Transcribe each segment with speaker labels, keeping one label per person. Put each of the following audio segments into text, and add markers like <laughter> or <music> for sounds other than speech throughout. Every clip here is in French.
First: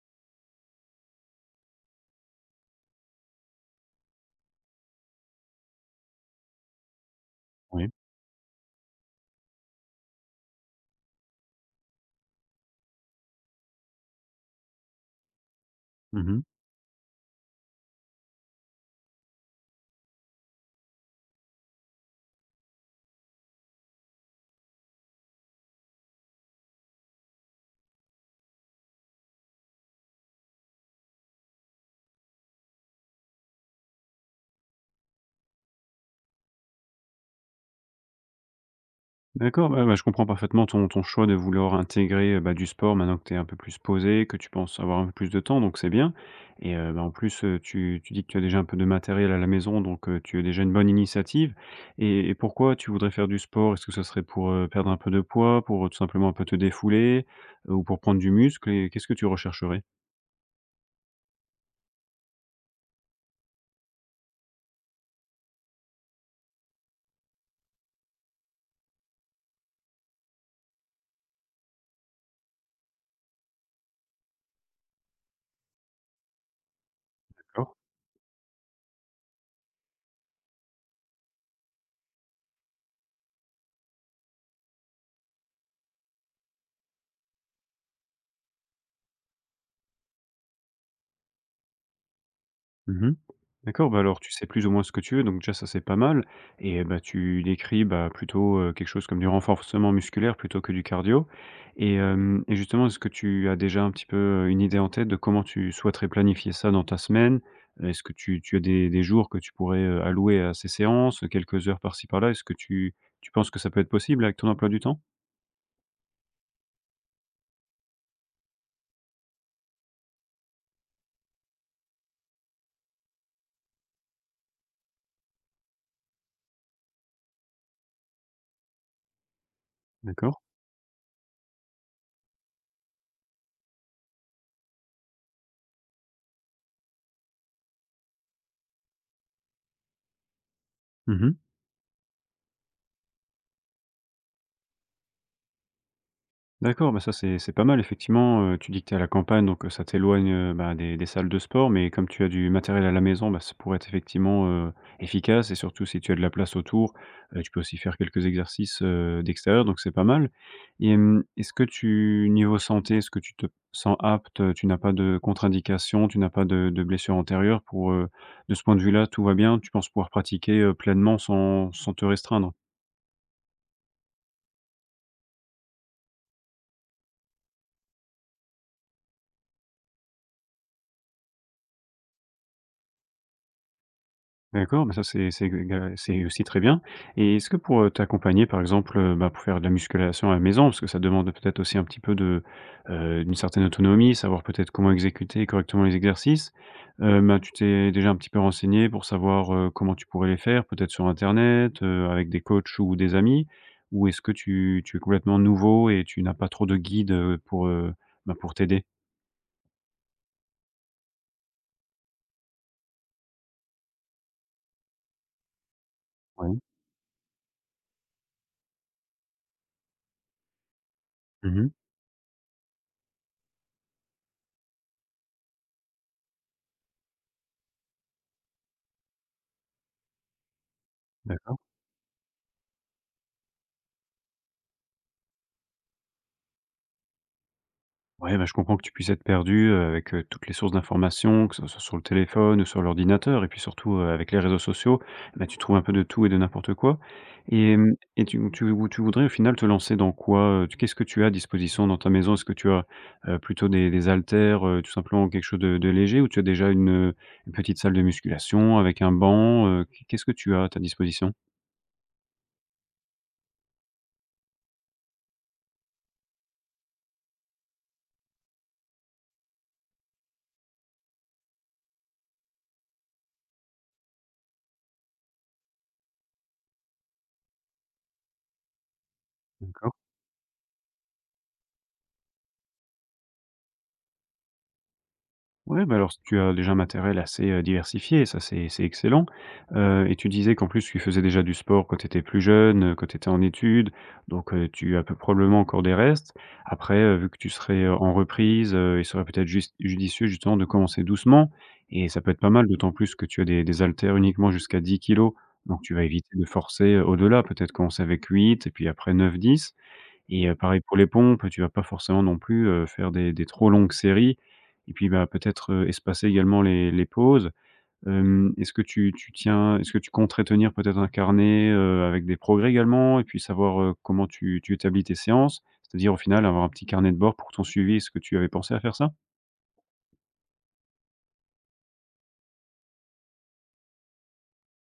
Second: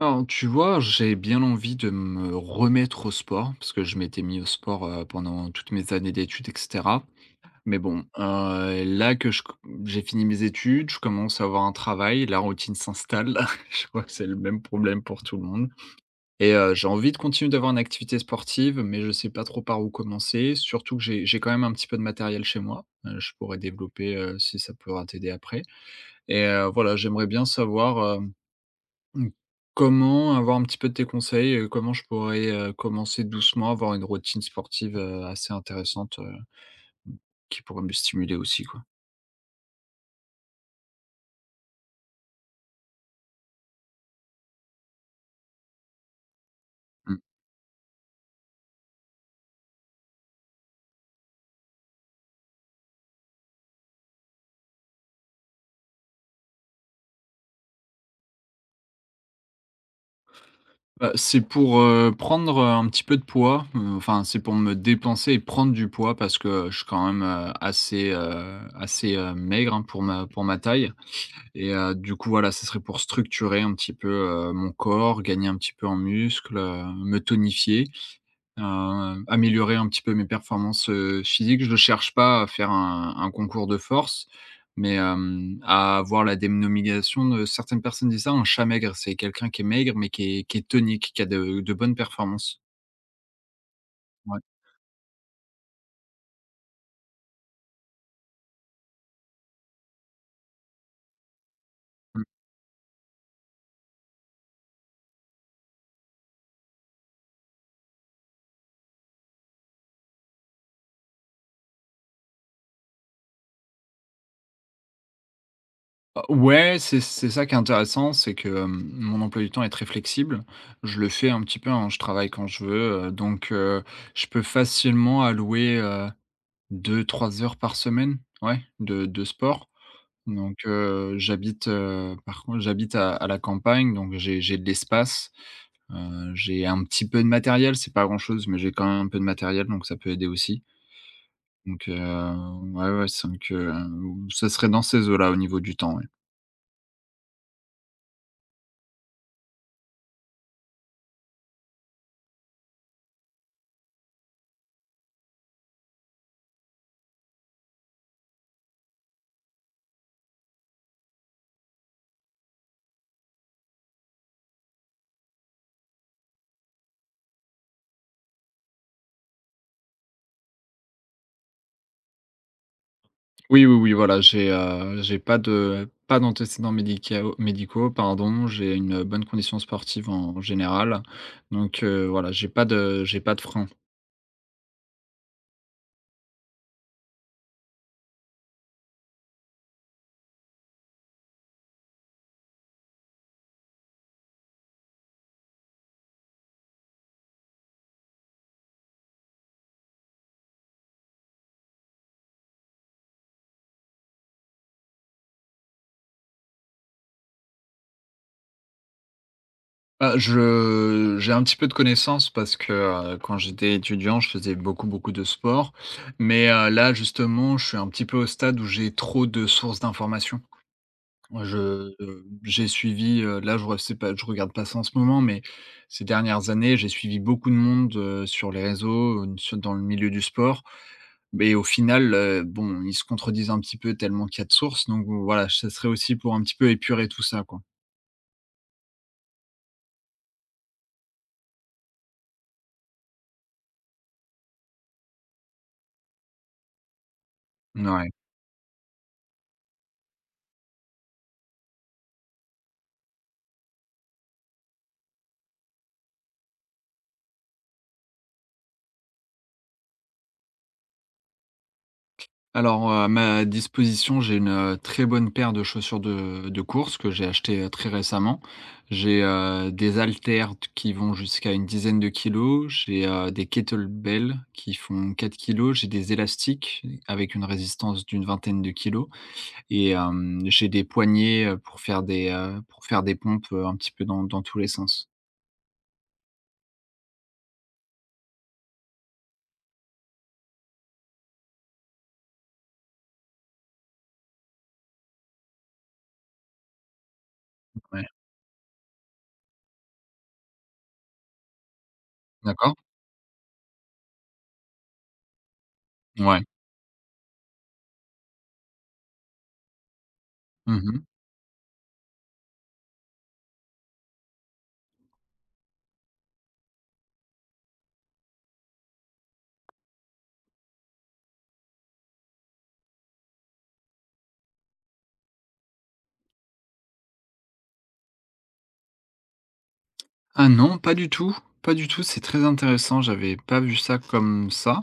Speaker 1: Alors, tu vois, j'ai bien envie de me remettre au sport, parce que je m'étais mis au sport, pendant toutes mes années d'études et cetera. Mais
Speaker 2: Oui.
Speaker 1: bon, là que je co j'ai fini mes études, je commence à avoir un travail, la routine s'installe. <laughs> Je crois que c'est le même problème pour tout le monde
Speaker 2: Mmh.
Speaker 1: et j'ai envie de continuer d'avoir une activité sportive, mais je sais pas trop par où commencer. Surtout que j'ai quand même un petit peu de matériel chez moi, je pourrais développer, si ça pourra t'aider après et voilà, j'aimerais bien savoir, mmh, comment avoir un petit peu de tes conseils, comment je pourrais, commencer doucement, avoir une routine sportive, assez intéressante, mmh, qui pourrait me stimuler aussi, quoi?
Speaker 2: D'accord, bah, je comprends parfaitement ton choix de vouloir intégrer, bah, du sport maintenant que tu es un peu plus posé, que tu penses avoir un peu plus de temps, donc c'est bien et bah, en
Speaker 1: Mmh.
Speaker 2: plus, tu dis que tu as déjà un peu de matériel à la maison, donc tu as déjà une bonne initiative et pourquoi tu voudrais faire du sport? Est-ce que ce serait pour, perdre un peu de poids, pour, tout simplement un peu te défouler, ou pour prendre du muscle et qu'est-ce que tu rechercherais?
Speaker 1: Bah, c'est pour, prendre, un petit peu de poids, enfin, c'est pour me dépenser et prendre du poids parce que, je suis quand même, assez, maigre, hein, pour ma taille et du coup, voilà, ce serait pour structurer un petit peu, mon corps, gagner un petit peu en muscle, me
Speaker 2: D'accord.
Speaker 1: tonifier. Améliorer un petit peu mes performances, physiques. Je ne cherche pas à faire un concours de force, mais, à avoir la dénomination de certaines personnes disent ça, un chat maigre, c'est quelqu'un qui est maigre, mais qui est tonique, qui a de bonnes performances.
Speaker 2: Mmh. D'accord, bah, alors tu
Speaker 1: Ouais,
Speaker 2: sais plus ou moins ce que tu veux, donc déjà ça c'est pas mal et bah, tu décris, bah, plutôt, quelque chose comme du renforcement musculaire plutôt que du cardio et
Speaker 1: mmh.
Speaker 2: hem et justement est-ce que tu as déjà un petit peu, une idée en tête de comment tu souhaiterais planifier ça dans ta semaine? Est-ce que tu as des jours que tu pourrais, allouer à ces séances, quelques heures par-ci par-là? Est-ce que tu penses que ça peut être possible avec ton emploi du temps?
Speaker 1: Ah ouais, c'est ça qui est intéressant, c'est que, mon emploi du temps est très flexible. Je le fais un petit peu, hein, je travaille quand je veux, donc, je peux facilement allouer, 2-3 heures par semaine, ouais, de sport.
Speaker 2: D'accord.
Speaker 1: Donc, j'habite, par contre j'habite à la campagne, donc j'ai de l'espace. J'ai un petit peu de matériel, c'est pas grand-chose, mais j'ai quand même un peu de matériel, donc ça peut aider aussi.
Speaker 2: Mmh.
Speaker 1: Donc, heu, ouais, ouais, c'est donc, heu, Ça serait dans ces eaux-là au niveau du temps, ouais.
Speaker 2: D'accord, bah, ça c'est pas mal effectivement, tu dis que tu es à la campagne donc ça t'éloigne, bah, des salles de sport mais comme tu as du matériel à la maison, bah, ça pourrait être effectivement, efficace et surtout si tu as de la place autour, tu peux aussi faire quelques exercices, d'extérieur donc c'est pas mal et est-ce que tu niveau santé, est-ce que tu te sens apte, tu n'as pas de contre-indication, tu n'as pas de blessures antérieures pour, de ce point de vue-là, tout va bien? Tu penses pouvoir pratiquer, pleinement sans te restreindre?
Speaker 1: Oui, oui, oui, voilà, j'ai pas de pas d'antécédents médicaux, pardon. J'ai une bonne condition sportive en général, donc, voilà, j'ai pas de frein.
Speaker 2: D'accord, bah, ça c'est aussi très bien et est-ce que pour, t'accompagner par exemple, bah, pour faire de la musculation à la maison, parce que ça demande peut-être aussi un petit peu de, d'une certaine autonomie, savoir peut-être comment exécuter correctement les exercices, bah, tu t'es déjà un petit peu renseigné pour savoir, comment tu pourrais les faire? Peut-être sur internet, avec des coachs ou des amis? Ou est-ce que tu es complètement nouveau et tu n'as pas trop de guide, pour, bah, pour t'aider?
Speaker 1: Bah, je j'ai un petit peu de connaissances parce que, quand j'étais étudiant, je faisais beaucoup, beaucoup de sport. Mais,
Speaker 2: Oui.
Speaker 1: là, justement, je suis un petit peu au stade où j'ai trop de sources d'informations. Moi, je
Speaker 2: Mmh.
Speaker 1: j'ai suivi, là, je re c'est pas je regarde pas ça en ce moment, mais ces dernières années, j'ai suivi beaucoup de monde, sur les réseaux, sur dans le milieu du sport. Mais
Speaker 2: D'accord.
Speaker 1: au final, bon, ils se contredisent un petit peu tellement qu'il y a de sources. Donc voilà, ça serait aussi pour un petit peu épurer tout ça, quoi.
Speaker 2: Ouais, bah, je comprends que tu puisses être perdu, avec, toutes les sources d'informations, que ce soit sur le téléphone ou sur l'ordinateur et puis surtout, avec les réseaux sociaux, bah, tu trouves un peu de tout et de n'importe quoi et hem
Speaker 1: Ouais.
Speaker 2: et tu voudrais au final te lancer dans quoi, Tu Qu'est-ce que tu as à disposition dans ta maison? Est-ce que tu as, plutôt des haltères, tout simplement quelque chose de léger ou tu as déjà une petite salle de musculation avec un banc, Qu'est-ce que tu as à ta disposition?
Speaker 1: Alors, à ma disposition, j'ai une, très bonne paire de chaussures de course que j'ai achetées, très récemment. J'ai, des haltères t qui vont jusqu'à une dizaine de kilos. J'ai, des kettlebells qui font 4 kilos. J'ai des élastiques avec une résistance d'une vingtaine de kilos et
Speaker 2: D'accord.
Speaker 1: j'ai des poignées, pour faire des pompes, un petit peu dans tous les sens.
Speaker 2: Ouais, bah, alors s tu as déjà un matériel assez, diversifié, ça c'est excellent, et tu disais qu'en plus tu faisais déjà du sport quand tu étais plus jeune, quand tu étais en études, donc tu as peu probablement encore des restes. Après, vu que tu serais,
Speaker 1: Ouais.
Speaker 2: en reprise, il serait peut-être juste judicieux justement de commencer doucement et ça peut être pas mal,
Speaker 1: D'accord.
Speaker 2: d'autant plus que tu as des haltères uniquement jusqu'à 10 kilos, donc tu vas éviter
Speaker 1: Ouais.
Speaker 2: de forcer, au-delà, peut-être commencer avec 8, et puis après neuf, dix. Et pareil pour
Speaker 1: Mmh.
Speaker 2: les pompes, tu vas pas forcément non plus, faire des trop longues séries et puis, bah, peut-être, espacer également les pauses. Est-ce que tu compterais tenir peut-être un carnet, avec des progrès également et puis savoir, comment tu établis tes séances? C'est-à-dire au final avoir un petit carnet de bord pour ton suivi, est-ce que tu avais pensé à faire ça?
Speaker 1: Ah non, pas du tout, pas du tout, c'est très intéressant, j'avais pas vu ça comme ça,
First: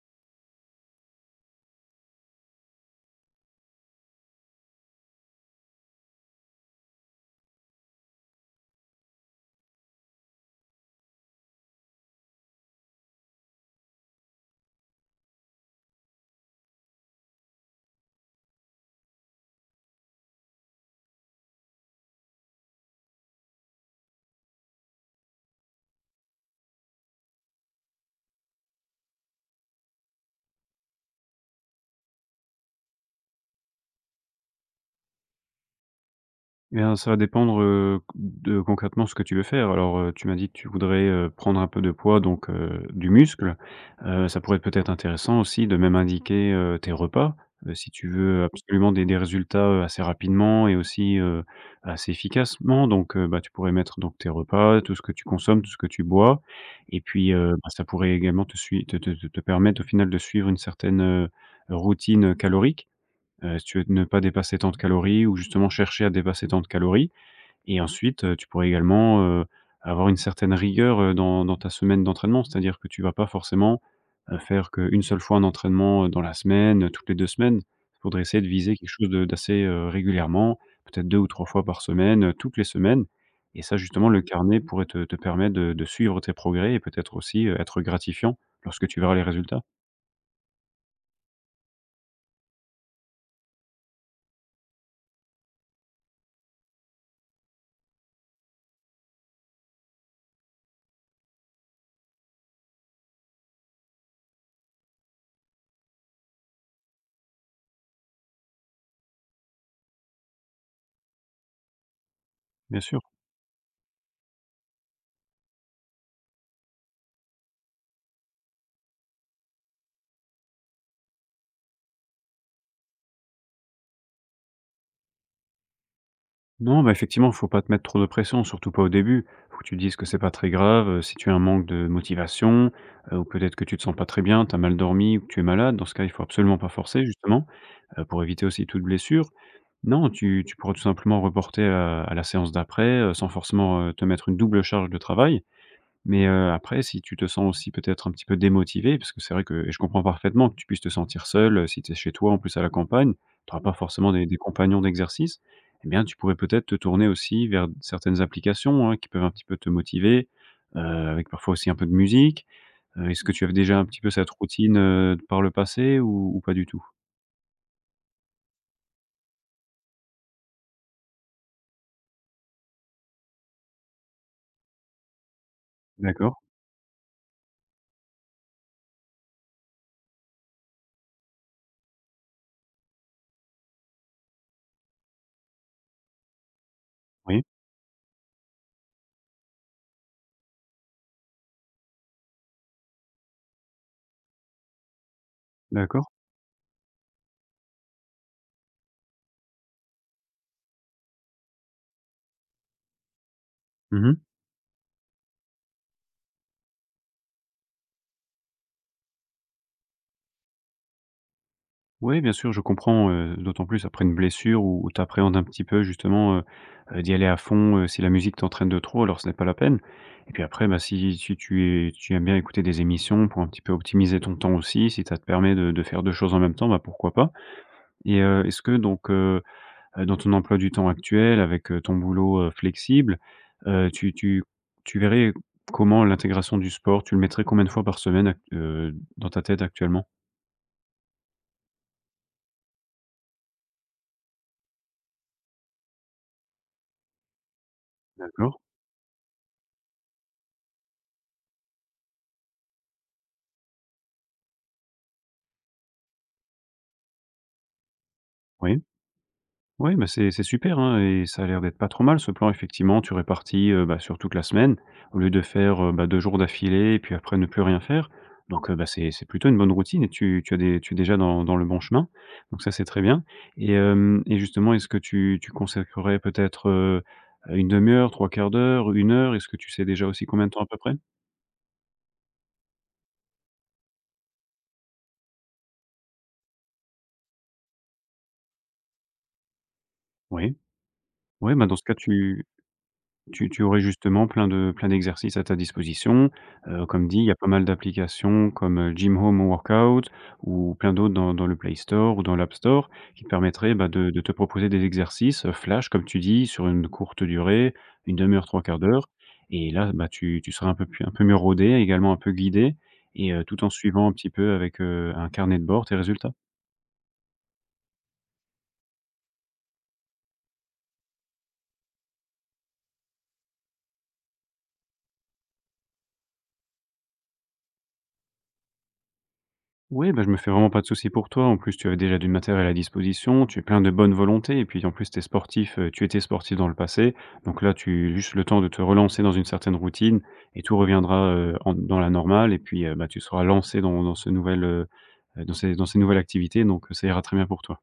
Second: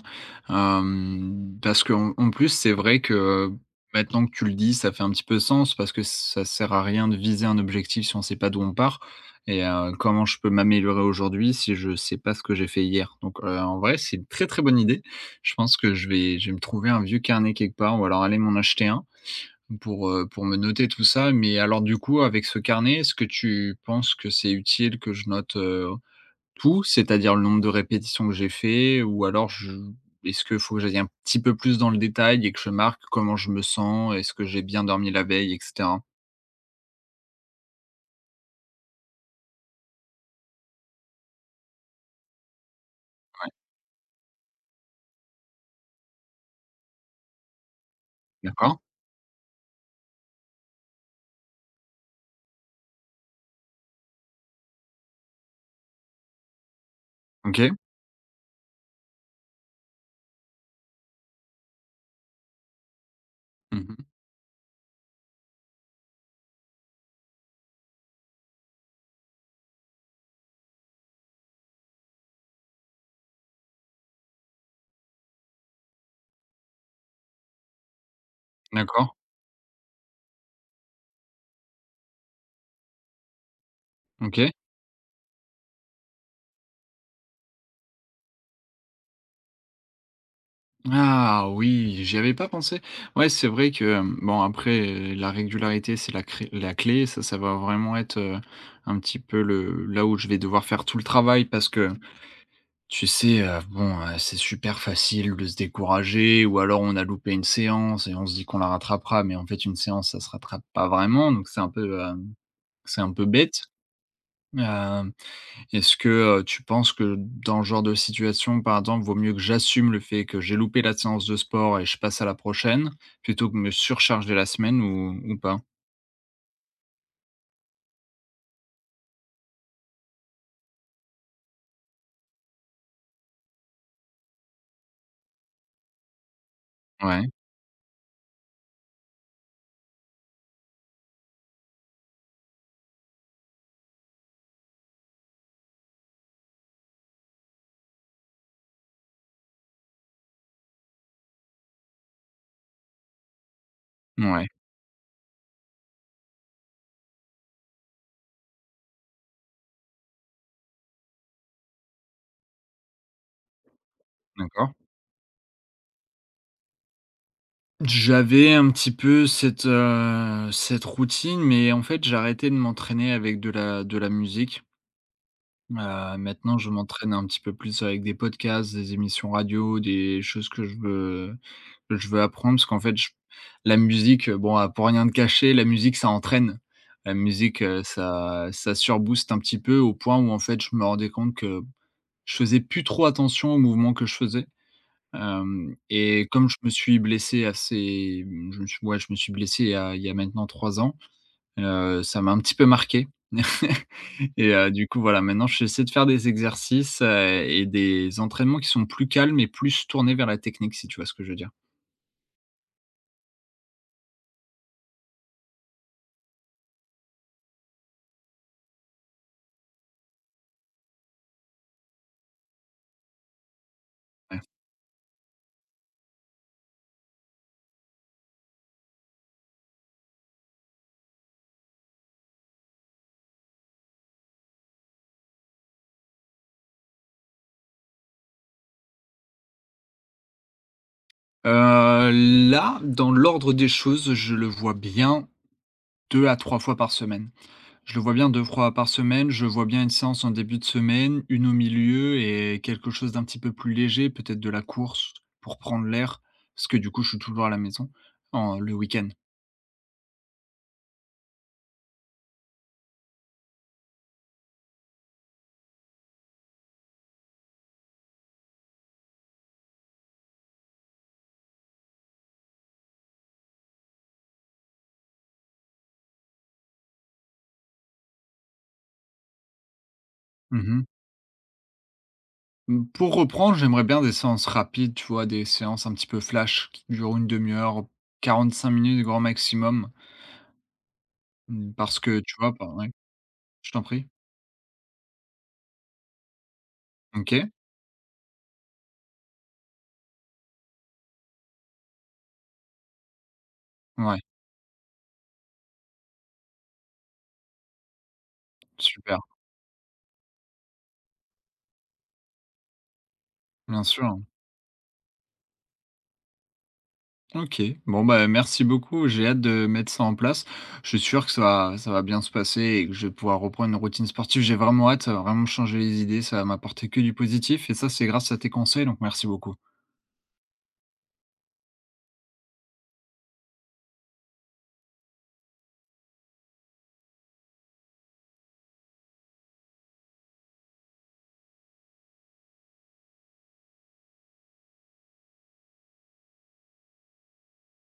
Speaker 1: parce qu'en en plus, c'est vrai que, maintenant que tu le dis, ça fait un petit peu sens parce que ça sert à rien de viser un objectif si on sait pas d'où on part et comment je peux m'améliorer aujourd'hui si je sais pas ce que j'ai fait hier? Donc, en vrai, c'est une très, très bonne idée. Je pense que je vais me trouver un vieux carnet quelque part ou alors aller m'en acheter un pour me noter tout ça, mais alors du coup avec ce carnet, est-ce que tu penses que c'est utile que je note, tout? C'est-à-dire le nombre de répétitions que j'ai fait ou alors je est-ce que faut que j'aille un petit peu plus dans le détail et que je marque comment je me sens? Est-ce que j'ai bien dormi la veille et cetera?
Speaker 2: Eh bien, ça va dépendre, de concrètement ce que tu veux faire. Alors, tu m'as dit que tu voudrais, prendre un peu de poids, donc, du muscle. Ça pourrait être peut-être intéressant aussi de même indiquer, tes repas, si tu veux Mmh.
Speaker 1: D'accord.
Speaker 2: absolument des résultats, assez rapidement et aussi, assez efficacement. Donc, bah, tu pourrais mettre donc tes repas, tout ce que tu consommes, tout ce que tu bois et puis,
Speaker 1: OK.
Speaker 2: bah, ça pourrait également te sui te te te te permettre au final de suivre une certaine, routine, calorique. Si tu veux
Speaker 1: Mmh.
Speaker 2: ne pas dépasser tant de calories ou justement chercher à dépasser tant de calories et ensuite, tu pourrais également, avoir une certaine rigueur, dans ta semaine d'entraînement. C'est-à-dire que tu vas pas forcément, faire qu'une seule fois un entraînement, dans la semaine, toutes les 2 semaines. Il faudrait essayer de viser quelque
Speaker 1: D'accord.
Speaker 2: chose de d'assez, régulièrement, peut-être 2 ou 3 fois par semaine, toutes les semaines et ça justement le
Speaker 1: OK.
Speaker 2: carnet pourrait te permettre de suivre tes progrès et peut-être aussi, être gratifiant lorsque tu verras les résultats,
Speaker 1: Ah oui, j'y avais pas pensé. Ouais, c'est vrai que, bon après la régularité, c'est la clé. Ça va vraiment être, un petit peu le là où je vais devoir faire tout le travail parce que tu sais, bon, c'est super facile de se décourager ou alors on a loupé une séance et on se dit qu'on la rattrapera, mais en fait une séance, ça se rattrape pas vraiment, donc c'est un peu,
Speaker 2: bien
Speaker 1: c'est
Speaker 2: sûr.
Speaker 1: un peu bête. Hem Est-ce que, tu penses que dans ce genre de situation, par exemple, vaut mieux que j'assume le fait que j'ai loupé la séance de sport et je passe à la prochaine, plutôt que me surcharger la semaine ou pas?
Speaker 2: Non, bah, effectivement, faut pas te mettre trop de pression, surtout pas au début. Faut que tu te dises que c'est pas très grave, si tu as un manque de motivation, ou peut-être que tu te sens pas très bien, tu as mal dormi ou que tu es malade. Dans ce cas, il faut absolument pas forcer
Speaker 1: Ouais,
Speaker 2: justement, pour éviter aussi toute blessure. Non, tu pourrais tout simplement reporter à la séance d'après, sans forcément, te mettre une double charge de travail. Mais, après si tu te sens aussi peut-être un petit peu démotivé, parce que c'est vrai que et je comprends parfaitement que tu puisses te sentir seul, si tu es chez toi en plus à la campagne, tu auras pas forcément des
Speaker 1: ouais,
Speaker 2: compagnons d'exercice. Eh bien tu pourrais peut-être te tourner aussi vers certaines applications, hein, qui peuvent un petit peu te motiver, avec parfois aussi un peu de musique. Est-ce que tu avais déjà un petit peu cette
Speaker 1: d'accord.
Speaker 2: routine, par le passé ou pas du tout?
Speaker 1: J'avais un petit peu cette, cette routine, mais en fait, j'arrêtais de m'entraîner avec de la musique.
Speaker 2: D'accord,
Speaker 1: Maintenant, je m'entraîne un petit peu plus avec des podcasts, des émissions radio, des choses que je veux apprendre parce qu'en fait, je la musique, bon, à pour rien de cacher, la musique, ça entraîne. La
Speaker 2: oui,
Speaker 1: musique, ça surbooste un petit peu au point où, en fait, je me rendais compte que je faisais plus trop attention aux mouvements que je faisais, hem
Speaker 2: d'accord.
Speaker 1: et comme je me suis blessé assez, je me suis blessé il y a maintenant 3 ans, ça m'a un petit peu marqué. <laughs>
Speaker 2: Mmh.
Speaker 1: Et du coup, voilà, maintenant j'essaie de faire des exercices, et des entraînements qui sont plus calmes et plus tournés vers la technique, si tu vois ce que je veux dire?
Speaker 2: Oui, bien sûr, je comprends, d'autant plus après une blessure où où tu appréhendes un petit peu justement, d'y aller à fond, si la musique t'entraîne de trop, alors ce n'est pas la peine et puis après, bah, si si tu es tu aimes bien écouter des émissions pour un petit peu optimiser ton
Speaker 1: Ouais.
Speaker 2: temps aussi, si ça te permet de faire 2 choses en même temps, bah, pourquoi pas et est-ce que donc, dans ton emploi du temps actuel avec, ton boulot, flexible, heu, tu tu tu verrais comment l'intégration du sport? Tu le mettrais combien de fois par semaine ac dans ta tête actuellement?
Speaker 1: Heu, Là, dans l'ordre des choses, je le vois bien 2 à 3 fois par semaine. Je le vois bien 2
Speaker 2: D'accord,
Speaker 1: fois par semaine, je vois bien une séance en début de semaine, une au milieu et quelque chose d'un petit peu plus léger, peut-être de la course pour prendre l'air, parce que du coup, je suis toujours à la maison, en le
Speaker 2: oui.
Speaker 1: week-end.
Speaker 2: Oui, bah, c'est super, hein, et ça a l'air d'être pas trop mal ce plan effectivement. Tu répartis, bah, sur toute la semaine au lieu de faire, bah, 2 jours d'affilée et puis après ne plus rien faire. Donc, bah, c'est plutôt une bonne routine et tu tu as des tu es déjà dans le bon chemin. Donc ça, c'est très bien et hem et justement, est-ce que tu consacrerais peut-être, 1 heure, trois quarts d'heure, une heure? Est-ce que tu sais déjà aussi combien de temps à peu
Speaker 1: Mmh.
Speaker 2: près?
Speaker 1: Mmh, pour reprendre, j'aimerais bien des séances rapides, tu vois? Des séances un petit peu flash qui durent une demi heure, 45 minutes grand maximum.
Speaker 2: Oui. Oui, bah,
Speaker 1: Mmh,
Speaker 2: dans ce cas,
Speaker 1: parce que tu
Speaker 2: tu
Speaker 1: vois? Bah, ouais,
Speaker 2: tu
Speaker 1: je
Speaker 2: aurais
Speaker 1: t'en prie.
Speaker 2: justement plein de plein d'exercices à ta disposition. Comme dit, il y a pas
Speaker 1: OK.
Speaker 2: mal d'applications comme, Gym Home Workout ou plein d'autres dans le Play Store ou dans l'App Store qui te permettraient, bah, de
Speaker 1: Ouais,
Speaker 2: de te proposer des exercices, flash comme tu dis, sur une courte durée, une demi heure, trois quarts d'heure
Speaker 1: super,
Speaker 2: et là, bah, tu seras un peu plus un peu mieux rodé, également un peu guidé et tout en
Speaker 1: bien
Speaker 2: suivant un
Speaker 1: sûr.
Speaker 2: petit peu avec, un carnet de bord tes résultats.
Speaker 1: OK. Bon, bah, merci beaucoup, j'ai hâte de mettre ça en place. Je suis sûr que ça va bien se passer et que je vais pouvoir reprendre une routine sportive. J'ai vraiment hâte, ça va vraiment changer les idées, ça va m'apporter que du positif et ça, c'est grâce à tes conseils, donc merci beaucoup.
Speaker 2: Oui, bah, je me fais vraiment pas de soucis pour toi. En plus, tu avais déjà du matériel à disposition, tu es plein de bonne volonté et puis en plus, t'es sportif, tu étais sportif dans le passé. Donc là, tu as juste le temps de te relancer dans une certaine routine et tout reviendra, en dans la normale et puis, bah, tu seras lancé dans ce nouvel, dans ces nouvelles activités donc ça ira très bien pour toi.